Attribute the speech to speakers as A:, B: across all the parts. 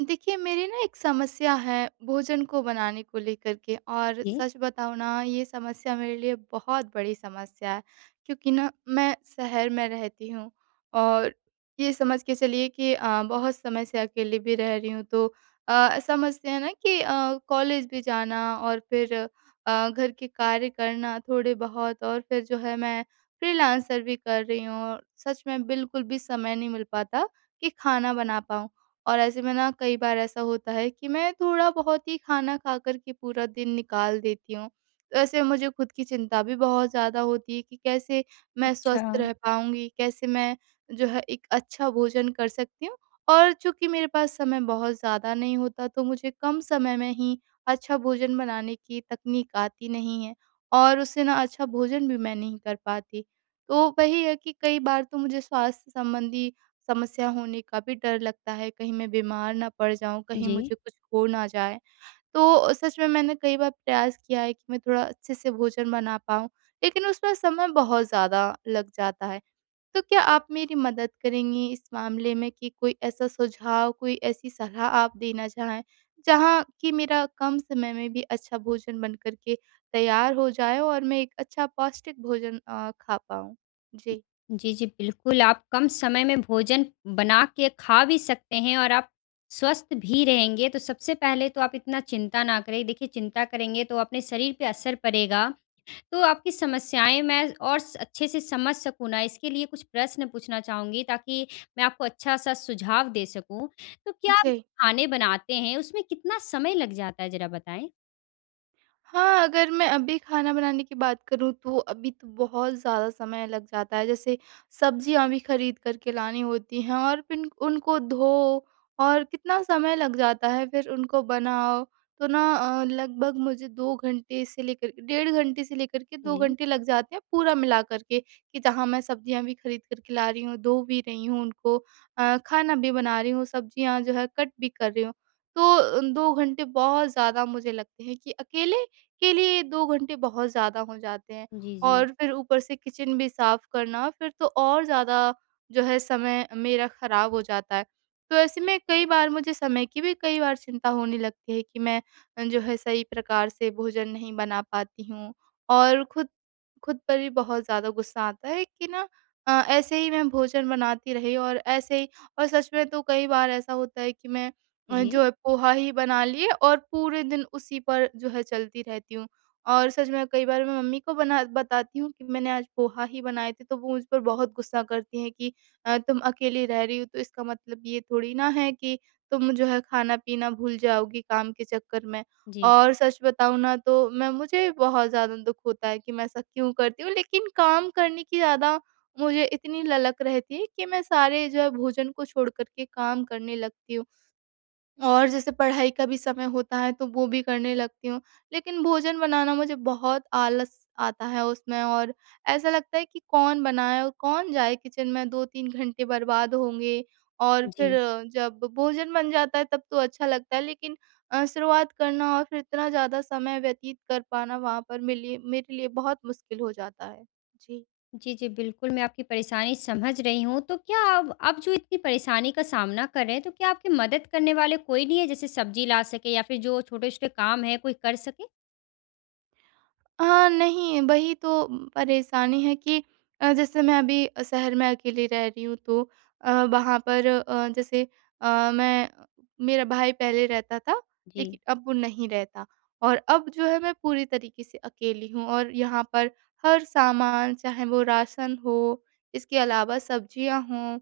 A: देखिए, मेरी ना एक समस्या है भोजन को बनाने को लेकर के और
B: जी,
A: सच बताऊँ ना, ये समस्या मेरे लिए बहुत बड़ी समस्या है। क्योंकि ना मैं शहर में रहती हूँ और ये समझ के चलिए कि बहुत समय से अकेले भी रह रही हूँ, तो समझते हैं ना कि कॉलेज भी जाना और फिर घर के कार्य करना थोड़े बहुत और फिर जो है मैं फ्रीलांसर भी कर रही हूँ और सच में बिल्कुल भी समय नहीं मिल पाता कि खाना बना पाऊँ। और ऐसे में ना कई बार ऐसा होता है कि मैं थोड़ा बहुत ही खाना खा कर के पूरा दिन निकाल देती हूँ। तो ऐसे में मुझे खुद की चिंता भी बहुत ज़्यादा होती है कि कैसे मैं
B: अच्छा।
A: स्वस्थ रह पाऊँगी? कैसे मैं जो है एक अच्छा भोजन कर सकती हूँ? और चूँकि मेरे पास समय बहुत ज़्यादा नहीं होता, तो मुझे कम समय में ही अच्छा भोजन बनाने की तकनीक आती नहीं है और उससे ना अच्छा भोजन भी मैं नहीं कर पाती। तो वही है कि कई बार तो मुझे स्वास्थ्य संबंधी समस्या होने का भी डर लगता है, कहीं मैं बीमार ना पड़ जाऊँ, कहीं
B: जी।
A: मुझे कुछ हो ना जाए। तो सच में मैंने कई बार प्रयास किया है कि मैं थोड़ा अच्छे से भोजन बना पाऊँ, लेकिन उसमें समय बहुत ज़्यादा लग जाता है। तो क्या आप मेरी मदद करेंगी इस मामले में कि कोई ऐसा सुझाव, कोई ऐसी सलाह आप देना चाहें, जहाँ कि मेरा कम समय में भी अच्छा भोजन बन कर के तैयार हो जाए और मैं एक अच्छा पौष्टिक भोजन खा पाऊँ? जी।
B: जी, जी, बिल्कुल, आप कम समय में भोजन बना के खा भी सकते हैं और आप स्वस्थ भी रहेंगे, तो सबसे पहले तो आप इतना चिंता ना करें। देखिए, चिंता करेंगे तो अपने शरीर पे असर पड़ेगा, तो आपकी समस्याएँ मैं और स अच्छे से समझ सकूँ ना, इसके लिए कुछ प्रश्न पूछना चाहूँगी ताकि मैं आपको अच्छा-सा सुझाव दे सकूँ। तो क्या आप
A: जी।
B: खाने बनाते हैं, उसमें कितना समय लग जाता है, ज़रा बताएँ?
A: हाँ, अगर मैं अभी खाना बनाने की बात करूँ तो अभी तो बहुत ज़्यादा समय लग जाता है। जैसे सब्जियाँ भी खरीद कर के लानी होती हैं और फिर उनको धो और कितना समय लग जाता है फिर उनको बनाओ। तो ना लगभग मुझे 2 घंटे से लेकर के 1.5 घंटे से लेकर के 2
B: जी।
A: घंटे लग जाते हैं पूरा मिला कर के, कि जहाँ मैं सब्जियाँ भी खरीद कर के ला रही हूँ, धो भी रही हूँ उनको, खाना भी बना रही हूँ, सब्जियाँ जो है कट भी कर रही हूँ। तो 2 घंटे बहुत ज़्यादा मुझे लगते हैं कि अकेले के लिए 2 घंटे बहुत ज़्यादा हो जाते हैं
B: जी, जी।
A: और फिर ऊपर से किचन भी साफ़ करना, फिर तो और ज़्यादा जो है समय मेरा ख़राब हो जाता है। तो ऐसे में कई बार मुझे समय की भी कई बार चिंता होने लगती है कि मैं जो है सही प्रकार से भोजन नहीं बना पाती हूँ और खुद खुद पर भी बहुत ज़्यादा गुस्सा आता है कि ना ऐसे ही मैं भोजन बनाती रही और ऐसे ही, और सच में तो कई बार ऐसा होता है कि मैं
B: जी,
A: जो है पोहा ही बना लिए और पूरे दिन उसी पर जो है चलती रहती हूँ। और सच में कई बार मैं मम्मी को बना बताती हूँ कि मैंने आज पोहा ही बनाए थे, तो वो मुझ पर बहुत गुस्सा करती हैं कि तुम अकेली रह रही हो तो इसका मतलब ये थोड़ी ना है कि तुम जो है खाना-पीना भूल जाओगी काम के चक्कर में।
B: जी,
A: और सच बताऊँ ना, तो मैं मुझे बहुत ज़्यादा दुःख होता है कि मैं ऐसा क्यों करती हूँ, लेकिन काम करने की ज़्यादा मुझे इतनी ललक रहती है कि मैं सारे जो है भोजन को छोड़ कर के काम करने लगती हूँ। और जैसे पढ़ाई का भी समय होता है, तो वो भी करने लगती हूँ। लेकिन भोजन बनाना मुझे बहुत आलस आता है उसमें और ऐसा लगता है कि कौन बनाए और कौन जाए किचन में 2-3 घंटे बर्बाद होंगे और फिर
B: जी।
A: जब भोजन बन जाता है तब तो अच्छा लगता है, लेकिन शुरुआत करना और फिर इतना ज़्यादा समय व्यतीत कर पाना वहाँ पर मेरे लिए बहुत मुश्किल हो जाता है। जी।
B: जी, जी, बिल्कुल, मैं आपकी परेशानी समझ रही हूँ। तो क्या अब आप जो इतनी परेशानी का सामना कर रहे हैं, तो क्या आपकी मदद करने वाले कोई नहीं है, जैसे सब्ज़ी ला सके या फिर जो छोटे-छोटे काम हैं, कोई कर सके?
A: हाँ, नहीं, वही तो परेशानी है कि जैसे मैं अभी शहर में अकेली रह रही हूँ, तो वहाँ पर जैसे अ, मैं मेरा भाई पहले रहता था,
B: जी,
A: लेकिन अब वो नहीं रहता और अब जो है मैं पूरी तरीके से अकेली हूँ और यहाँ पर हर सामान, चाहे वो राशन हो, इसके अलावा सब्जियाँ हों,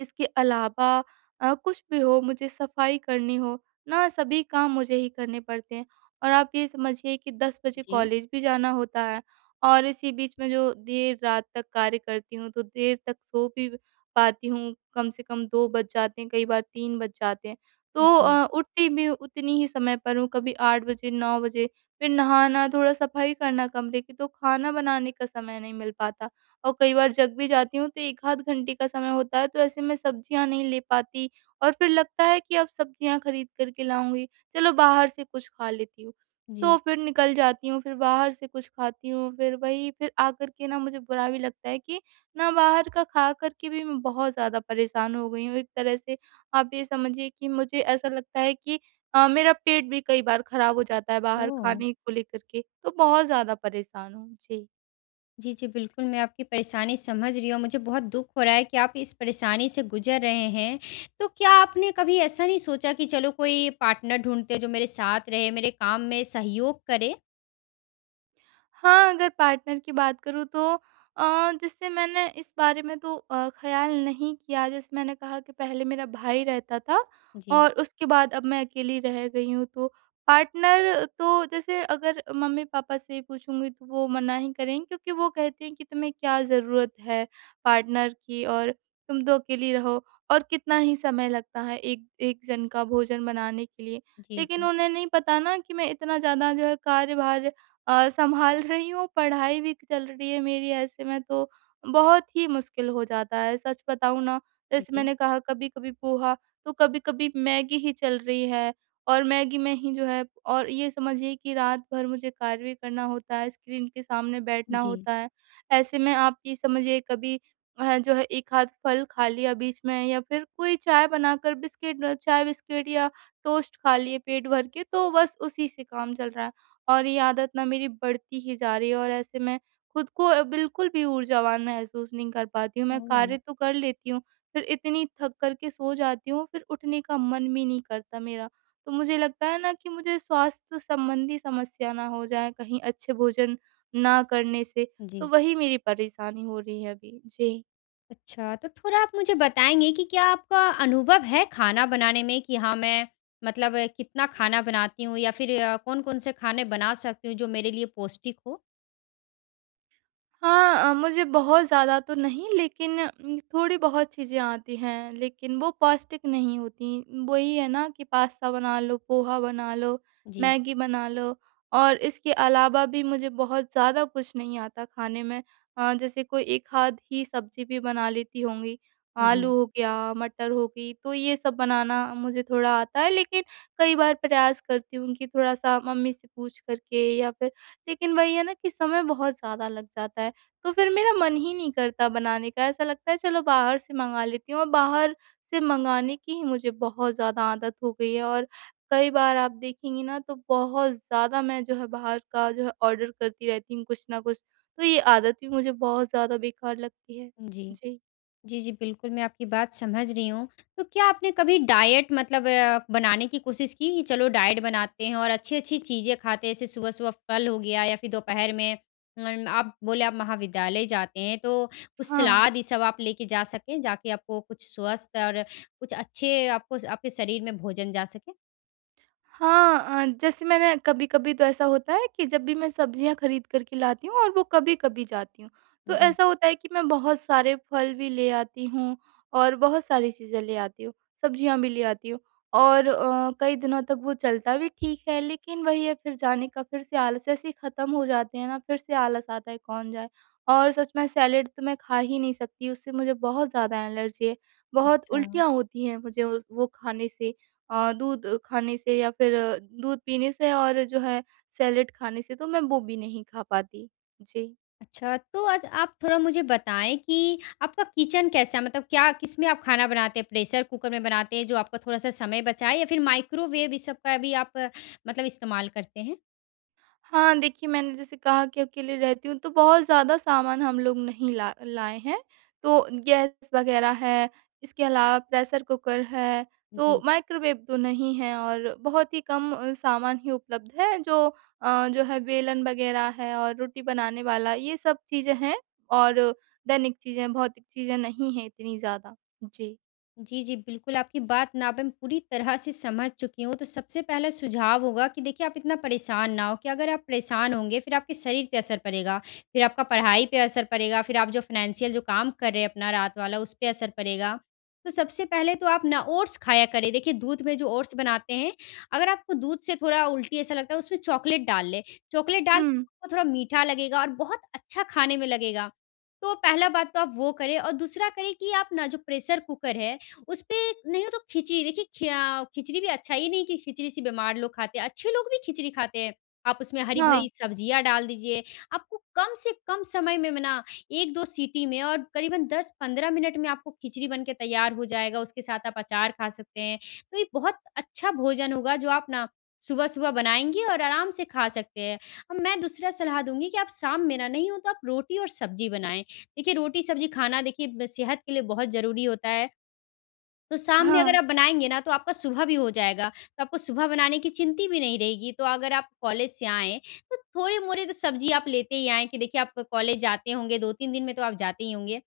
A: इसके अलावा कुछ भी हो, मुझे सफाई करनी हो ना, सभी काम मुझे ही करने पड़ते हैं और आप ये समझिए कि 10 बजे
B: जी,
A: कॉलेज भी जाना होता है और इसी बीच में जो देर रात तक कार्य करती हूँ, तो देर तक सो भी पाती हूँ, कम से कम 2 बज जाते हैं, कई बार 3 बज जाते हैं, तो
B: जी,
A: उठती भी उतनी ही समय पर हूँ, कभी 8 बजे 9 बजे, फिर नहाना, थोड़ा सफाई करना कमरे की, तो खाना बनाने का समय नहीं मिल पाता और कई बार जग भी जाती हूँ तो 1 आध घंटे का समय होता है, तो ऐसे में सब्जियाँ नहीं ले पाती और फिर लगता है कि अब सब्जियाँ खरीद कर के लाऊँगी, चलो बाहर से कुछ खा लेती हूँ। तो
B: जी।
A: फिर निकल जाती हूँ, फिर बाहर से कुछ खाती हूँ, फिर वही, फिर आकर के ना मुझे बुरा भी लगता है कि ना बाहर का खा कर के भी मैं बहुत ज़्यादा परेशान हो गई हूँ। एक तरह से आप ये समझिए कि मुझे ऐसा लगता है कि मेरा पेट भी कई बार खराब हो जाता है बाहर
B: ओह!
A: खाने को लेकर के, तो बहुत ज़्यादा परेशान हूँ। जी।
B: जी, जी, बिल्कुल, मैं आपकी परेशानी समझ रही हूँ। मुझे बहुत दुःख हो रहा है कि आप इस परेशानी से गुज़र रहे हैं। तो क्या आपने कभी ऐसा नहीं सोचा कि चलो कोई पार्टनर ढूँढते हैं, जो मेरे साथ रहे, मेरे काम में सहयोग करे?
A: हाँ, अगर पार्टनर की बात करूँ तो जैसे मैंने इस बारे में तो ख़्याल नहीं किया, जैसे मैंने कहा कि पहले मेरा भाई रहता था
B: जी,
A: और उसके बाद अब मैं अकेली रह गई हूँ, तो पार्टनर तो जैसे अगर मम्मी-पापा से पूछूँगी तो वो मना ही करेंगे, क्योंकि वो कहते हैं कि तुम्हें क्या ज़रूरत है पार्टनर की और तुम तो अकेली रहो और कितना ही समय लगता है एक एक जन का भोजन बनाने के लिए।
B: जी,
A: लेकिन
B: जी,
A: उन्हें नहीं पता ना कि मैं इतना ज़्यादा जो है कार्यभार सँभाल रही हूँ, पढ़ाई भी चल रही है मेरी, ऐसे में तो बहुत ही मुश्किल हो जाता है। सच बताऊँ ना, जैसे
B: जी,
A: मैंने कहा कभी-कभी पोहा, तो कभी-कभी मैगी ही चल रही है और मैगी में ही जो है, और ये समझिए कि रात भर मुझे कार्य भी करना होता है, स्क्रीन के सामने बैठना
B: जी।
A: होता है। ऐसे में आप ये समझिए, कभी जो है एक आध फल खा लिया बीच में या फिर कोई चाय बनाकर बिस्किट, चाय-बिस्किट या टोस्ट खा लिए पेट भर के, तो बस उसी से काम चल रहा है। और ये आदत ना मेरी बढ़ती ही जा रही है और ऐसे मैं खुद को बिल्कुल भी ऊर्जावान महसूस नहीं कर पाती हूँ। मैं
B: ओह!
A: कार्य तो कर लेती हूँ, फिर इतनी थक कर के सो जाती हूँ, फिर उठने का मन भी नहीं करता मेरा। तो मुझे लगता है ना कि मुझे स्वास्थ्य संबंधी समस्या ना हो जाए कहीं अच्छे भोजन ना करने से, तो
B: जी।
A: वही मेरी परेशानी हो रही है अभी। जी।
B: अच्छा, तो थोड़ा आप मुझे बताएँगे कि क्या आपका अनुभव है खाना बनाने में कि हाँ, मैं मतलब कितना खाना बनाती हूँ या फिर कौन-कौन से खाने बना सकती हूँ जो मेरे लिए पौष्टिक हो?
A: हाँ मुझे बहुत ज़्यादा तो नहीं, लेकिन थोड़ी बहुत चीज़ें आती हैं, लेकिन वो पौष्टिक नहीं होती। वही है ना कि पास्ता बना लो, पोहा बना लो,
B: जी,
A: मैगी बना लो, और इसके अलावा भी मुझे बहुत ज़्यादा कुछ नहीं आता खाने में। जैसे कोई एक आध ही सब्ज़ी भी बना लेती होंगी, आलू
B: जी,
A: हो गया, मटर हो गई, तो ये सब बनाना मुझे थोड़ा आता है, लेकिन कई बार प्रयास करती हूँ कि थोड़ा-सा मम्मी से पूछ कर के या फिर, लेकिन वही है ना कि समय बहुत ज़्यादा लग जाता है। तो फिर मेरा मन ही नहीं करता बनाने का, ऐसा लगता है चलो बाहर से मँगा लेती हूँ, और बाहर से मँगाने की ही मुझे बहुत ज़्यादा आदत हो गई है और कई बार आप देखेंगी ना, तो बहुत ज़्यादा मैं जो है बाहर का जो है ऑर्डर करती रहती हूँ कुछ ना कुछ, तो ये आदत भी मुझे बहुत ज़्यादा बेकार लगती है।
B: जी।
A: जी।
B: जी, जी, बिल्कुल, मैं आपकी बात समझ रही हूँ। तो क्या आपने कभी डाइट मतलब बनाने की कोशिश की कि चलो डाइट बनाते हैं और अच्छी-अच्छी चीज़ें खाते हैं, जैसे सुबह-सुबह फल हो गया या फिर दोपहर में आप बोले आप महाविद्यालय जाते हैं, तो कुछ
A: हाँ।
B: सलाद ये सब आप लेके जा सकें, जाके आपको कुछ स्वस्थ और कुछ अच्छे आपको आपके शरीर में भोजन जा सके?
A: हाँ जैसे मैंने कभी-कभी तो ऐसा होता है कि जब भी मैं सब्जियाँ खरीद कर के लाती हूँ और वो कभी-कभी जाती हूँ, तो
B: जी,
A: ऐसा होता है कि मैं बहुत सारे फल भी ले आती हूँ और बहुत सारी चीज़ें ले आती हूँ, सब्जियाँ भी ले आती हूँ और कई दिनों तक वो चलता भी ठीक है, लेकिन वही है, फिर जाने का फिर से आलस जैसे ही ख़त्म हो जाते हैं ना, फिर से आलस आता है, कौन जाए। और सच में सैलेड तो मैं खा ही नहीं सकती, उससे मुझे बहुत ज़्यादा एलर्जी है, बहुत
B: अच्छा।
A: उल्टियाँ होती हैं मुझे उस वो खाने से। दूध खाने से या फिर दूध पीने से और जो है सैलेड खाने से, तो मैं वो भी नहीं खा पाती। जी।
B: अच्छा, तो आज आप थोड़ा मुझे बताएँ कि आपका किचन कैसा है? मतलब क्या किसमें आप खाना बनाते हैं? प्रेशर कुकर में बनाते हैं, जो आपका थोड़ा-सा समय बचाए या फिर माइक्रोवेव इस सब का भी आप मतलब इस्तेमाल करते हैं?
A: हाँ, देखिए मैंने जैसे कहा कि अकेले रहती हूँ, तो बहुत ज़्यादा सामान हम लोग नहीं ला लाए हैं। तो गैस वग़ैरह है, इसके अलावा प्रेशर कुकर है, तो
B: जी।
A: माइक्रोवेव तो नहीं है और बहुत ही कम सामान ही उपलब्ध है, जो है बेलन वग़ैरह है और रोटी बनाने वाला, ये सब चीज़ें हैं और दैनिक चीज़ें, भौतिक चीज़ें नहीं हैं इतनी ज़्यादा। जी।
B: जी, जी, बिल्कुल, आपकी बात ना अब मैं पूरी तरह से समझ चुकी हूँ। तो सबसे पहला सुझाव होगा कि देखिए आप इतना परेशान ना हो कि अगर आप परेशान होंगे फिर आपके शरीर पे असर पड़ेगा, फिर आपका पढ़ाई पे असर पड़ेगा, फिर आप जो फाइनेंशियल जो काम कर रहे हैं अपना रात वाला उस पे असर पड़ेगा। तो सबसे पहले तो आप ना ओट्स खाया करें, देखिए दूध में जो ओट्स बनाते हैं, अगर आपको दूध से थोड़ा उल्टी ऐसा लगता है उसमें चॉकलेट डाल लें, चॉकलेट डाल
A: हुँ।
B: आपको थोड़ा मीठा लगेगा और बहुत अच्छा खाने में लगेगा। तो पहला बात तो आप वो करें और दूसरा करें कि आप ना जो प्रेशर कुकर है उसपे नहीं हो तो खिचड़ी देखिए खिया खिचड़ी भी अच्छा ही नहीं कि खिचड़ी से बीमार लोग खाते हैं, अच्छे लोग भी खिचड़ी खाते हैं। आप उसमें
A: हाँ।
B: हरी-भरी सब्जियाँ डाल दीजिए, आपको कम से कम समय में ना 1-2 सीटी में और करीबन 10-15 मिनट में आपको खिचड़ी बन के तैयार हो जाएगा, उसके साथ आप अचार खा सकते हैं। तो ये बहुत अच्छा भोजन होगा जो आप ना सुबह-सुबह बनाएँगे और आराम से खा सकते हैं। अब मैं दूसरा सलाह दूँगी कि आप शाम में ना नहीं हो तो आप रोटी और सब्ज़ी बनाएँ। देखिए रोटी-सब्ज़ी खाना देखिए ब सेहत के लिए बहुत ज़रूरी होता है। तो
A: हाँ,
B: शाम में अगर
A: हाँ।
B: आप बनाएँगे ना, तो आपका सुबह भी हो जाएगा, तो आपको सुबह बनाने की चिंता भी नहीं रहेगी। तो अगर आप कॉलेज से आएँ, तो थोड़े-मोड़े तो सब्ज़ी आप लेते ही आएँ कि देखिए आप कॉलेज जाते होंगे, 2-3 दिन में तो आप जाते ही होंगे।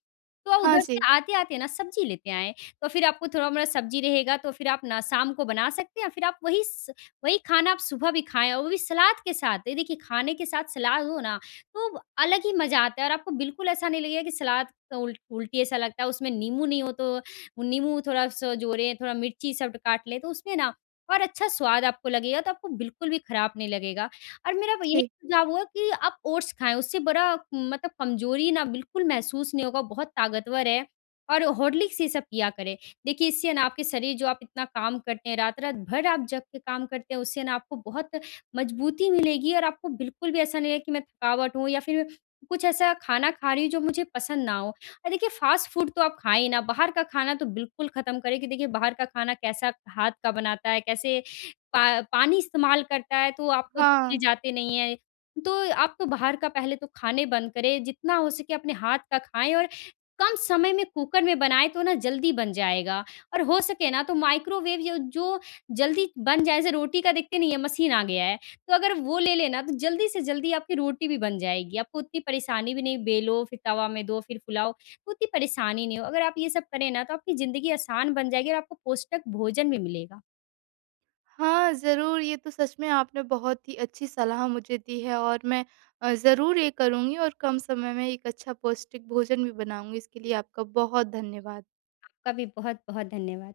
B: तो
A: हाँ
B: उधर से
A: जी,
B: आते-आते ना सब्ज़ी लेते आएँ, तो फिर आपको थोड़ा-मोड़ा सब्ज़ी रहेगा, तो फिर आप ना शाम को बना सकते हैं, फिर आप वही स वही खाना आप सुबह भी खाएँ और वो भी सलाद के साथ। ये देखिए खाने के साथ सलाद हो ना, तो अलग ही मज़ा आता है और आपको बिल्कुल ऐसा नहीं लगेगा कि सलाद तो उल उल्टी ऐसा लगता है, उसमें नींबू नहीं हो तो नींबू थोड़ा सा जोड़ें, थोड़ा मिर्ची सब काट लें, तो उसमें ना और अच्छा स्वाद आपको लगेगा, तो आपको बिल्कुल भी खराब नहीं लगेगा। और मेरा यही
A: जी।
B: सुझाव होगा कि आप ओट्स खाएँ, उससे बड़ा मतलब कमज़ोरी ना बिल्कुल महसूस नहीं होगा, बहुत ताकतवर है। और हॉर्लिक्स ये सब पिया करें। देखिए, इससे ना आपके शरीर जो आप इतना काम करते हैं, रात-रात भर आप जग के काम करते हैं, उससे ना आपको बहुत मज़बूती मिलेगी और आपको बिल्कुल भी ऐसा नहीं है कि मैं थकावट हूँ या फिर कुछ ऐसा खाना खा रही हूँ जो मुझे पसंद ना हो। देखिए फ़ास्ट फूड तो आप खाएँ ही ना, बाहर का खाना तो बिल्कुल ख़त्म करें कि देखिए बाहर का खाना कैसा हाथ का बनाता है, कैसे पा पानी इस्तेमाल करता है, तो आप तो धोने
A: हाँ,
B: जाते नहीं हैं। तो आप तो बाहर का पहले तो खाने बंद करें, जितना हो सके अपने हाथ का खाएँ और कम समय में कुकर में बनाएँ तो ना जल्दी बन जाएगा और हो सके ना तो माइक्रोवेव य जो जल्दी बन जाए, जैसे रोटी का देखते नहीं है मशीन आ गया है, तो अगर वो ले लेना तो जल्दी से जल्दी आपकी रोटी भी बन जाएगी, आपको उतनी परेशानी भी नहीं बेलो, फिर तवा में दो, फिर फुलाओ। उतनी परेशानी नहीं हो। अगर आप ये सब करें ना तो आपकी ज़िंदगी आसान बन जाएगी और आपको पौष्टिक भोजन भी मिलेगा।
A: हाँ, ज़रूर, ये तो सच में आपने बहुत ही अच्छी सलाह मुझे दी है और मैं ज़रूर ये करूँगी और कम समय में एक अच्छा पौष्टिक भोजन भी बनाऊँगी। इसके लिए आपका बहुत धन्यवाद।
B: आपका भी बहुत-बहुत धन्यवाद।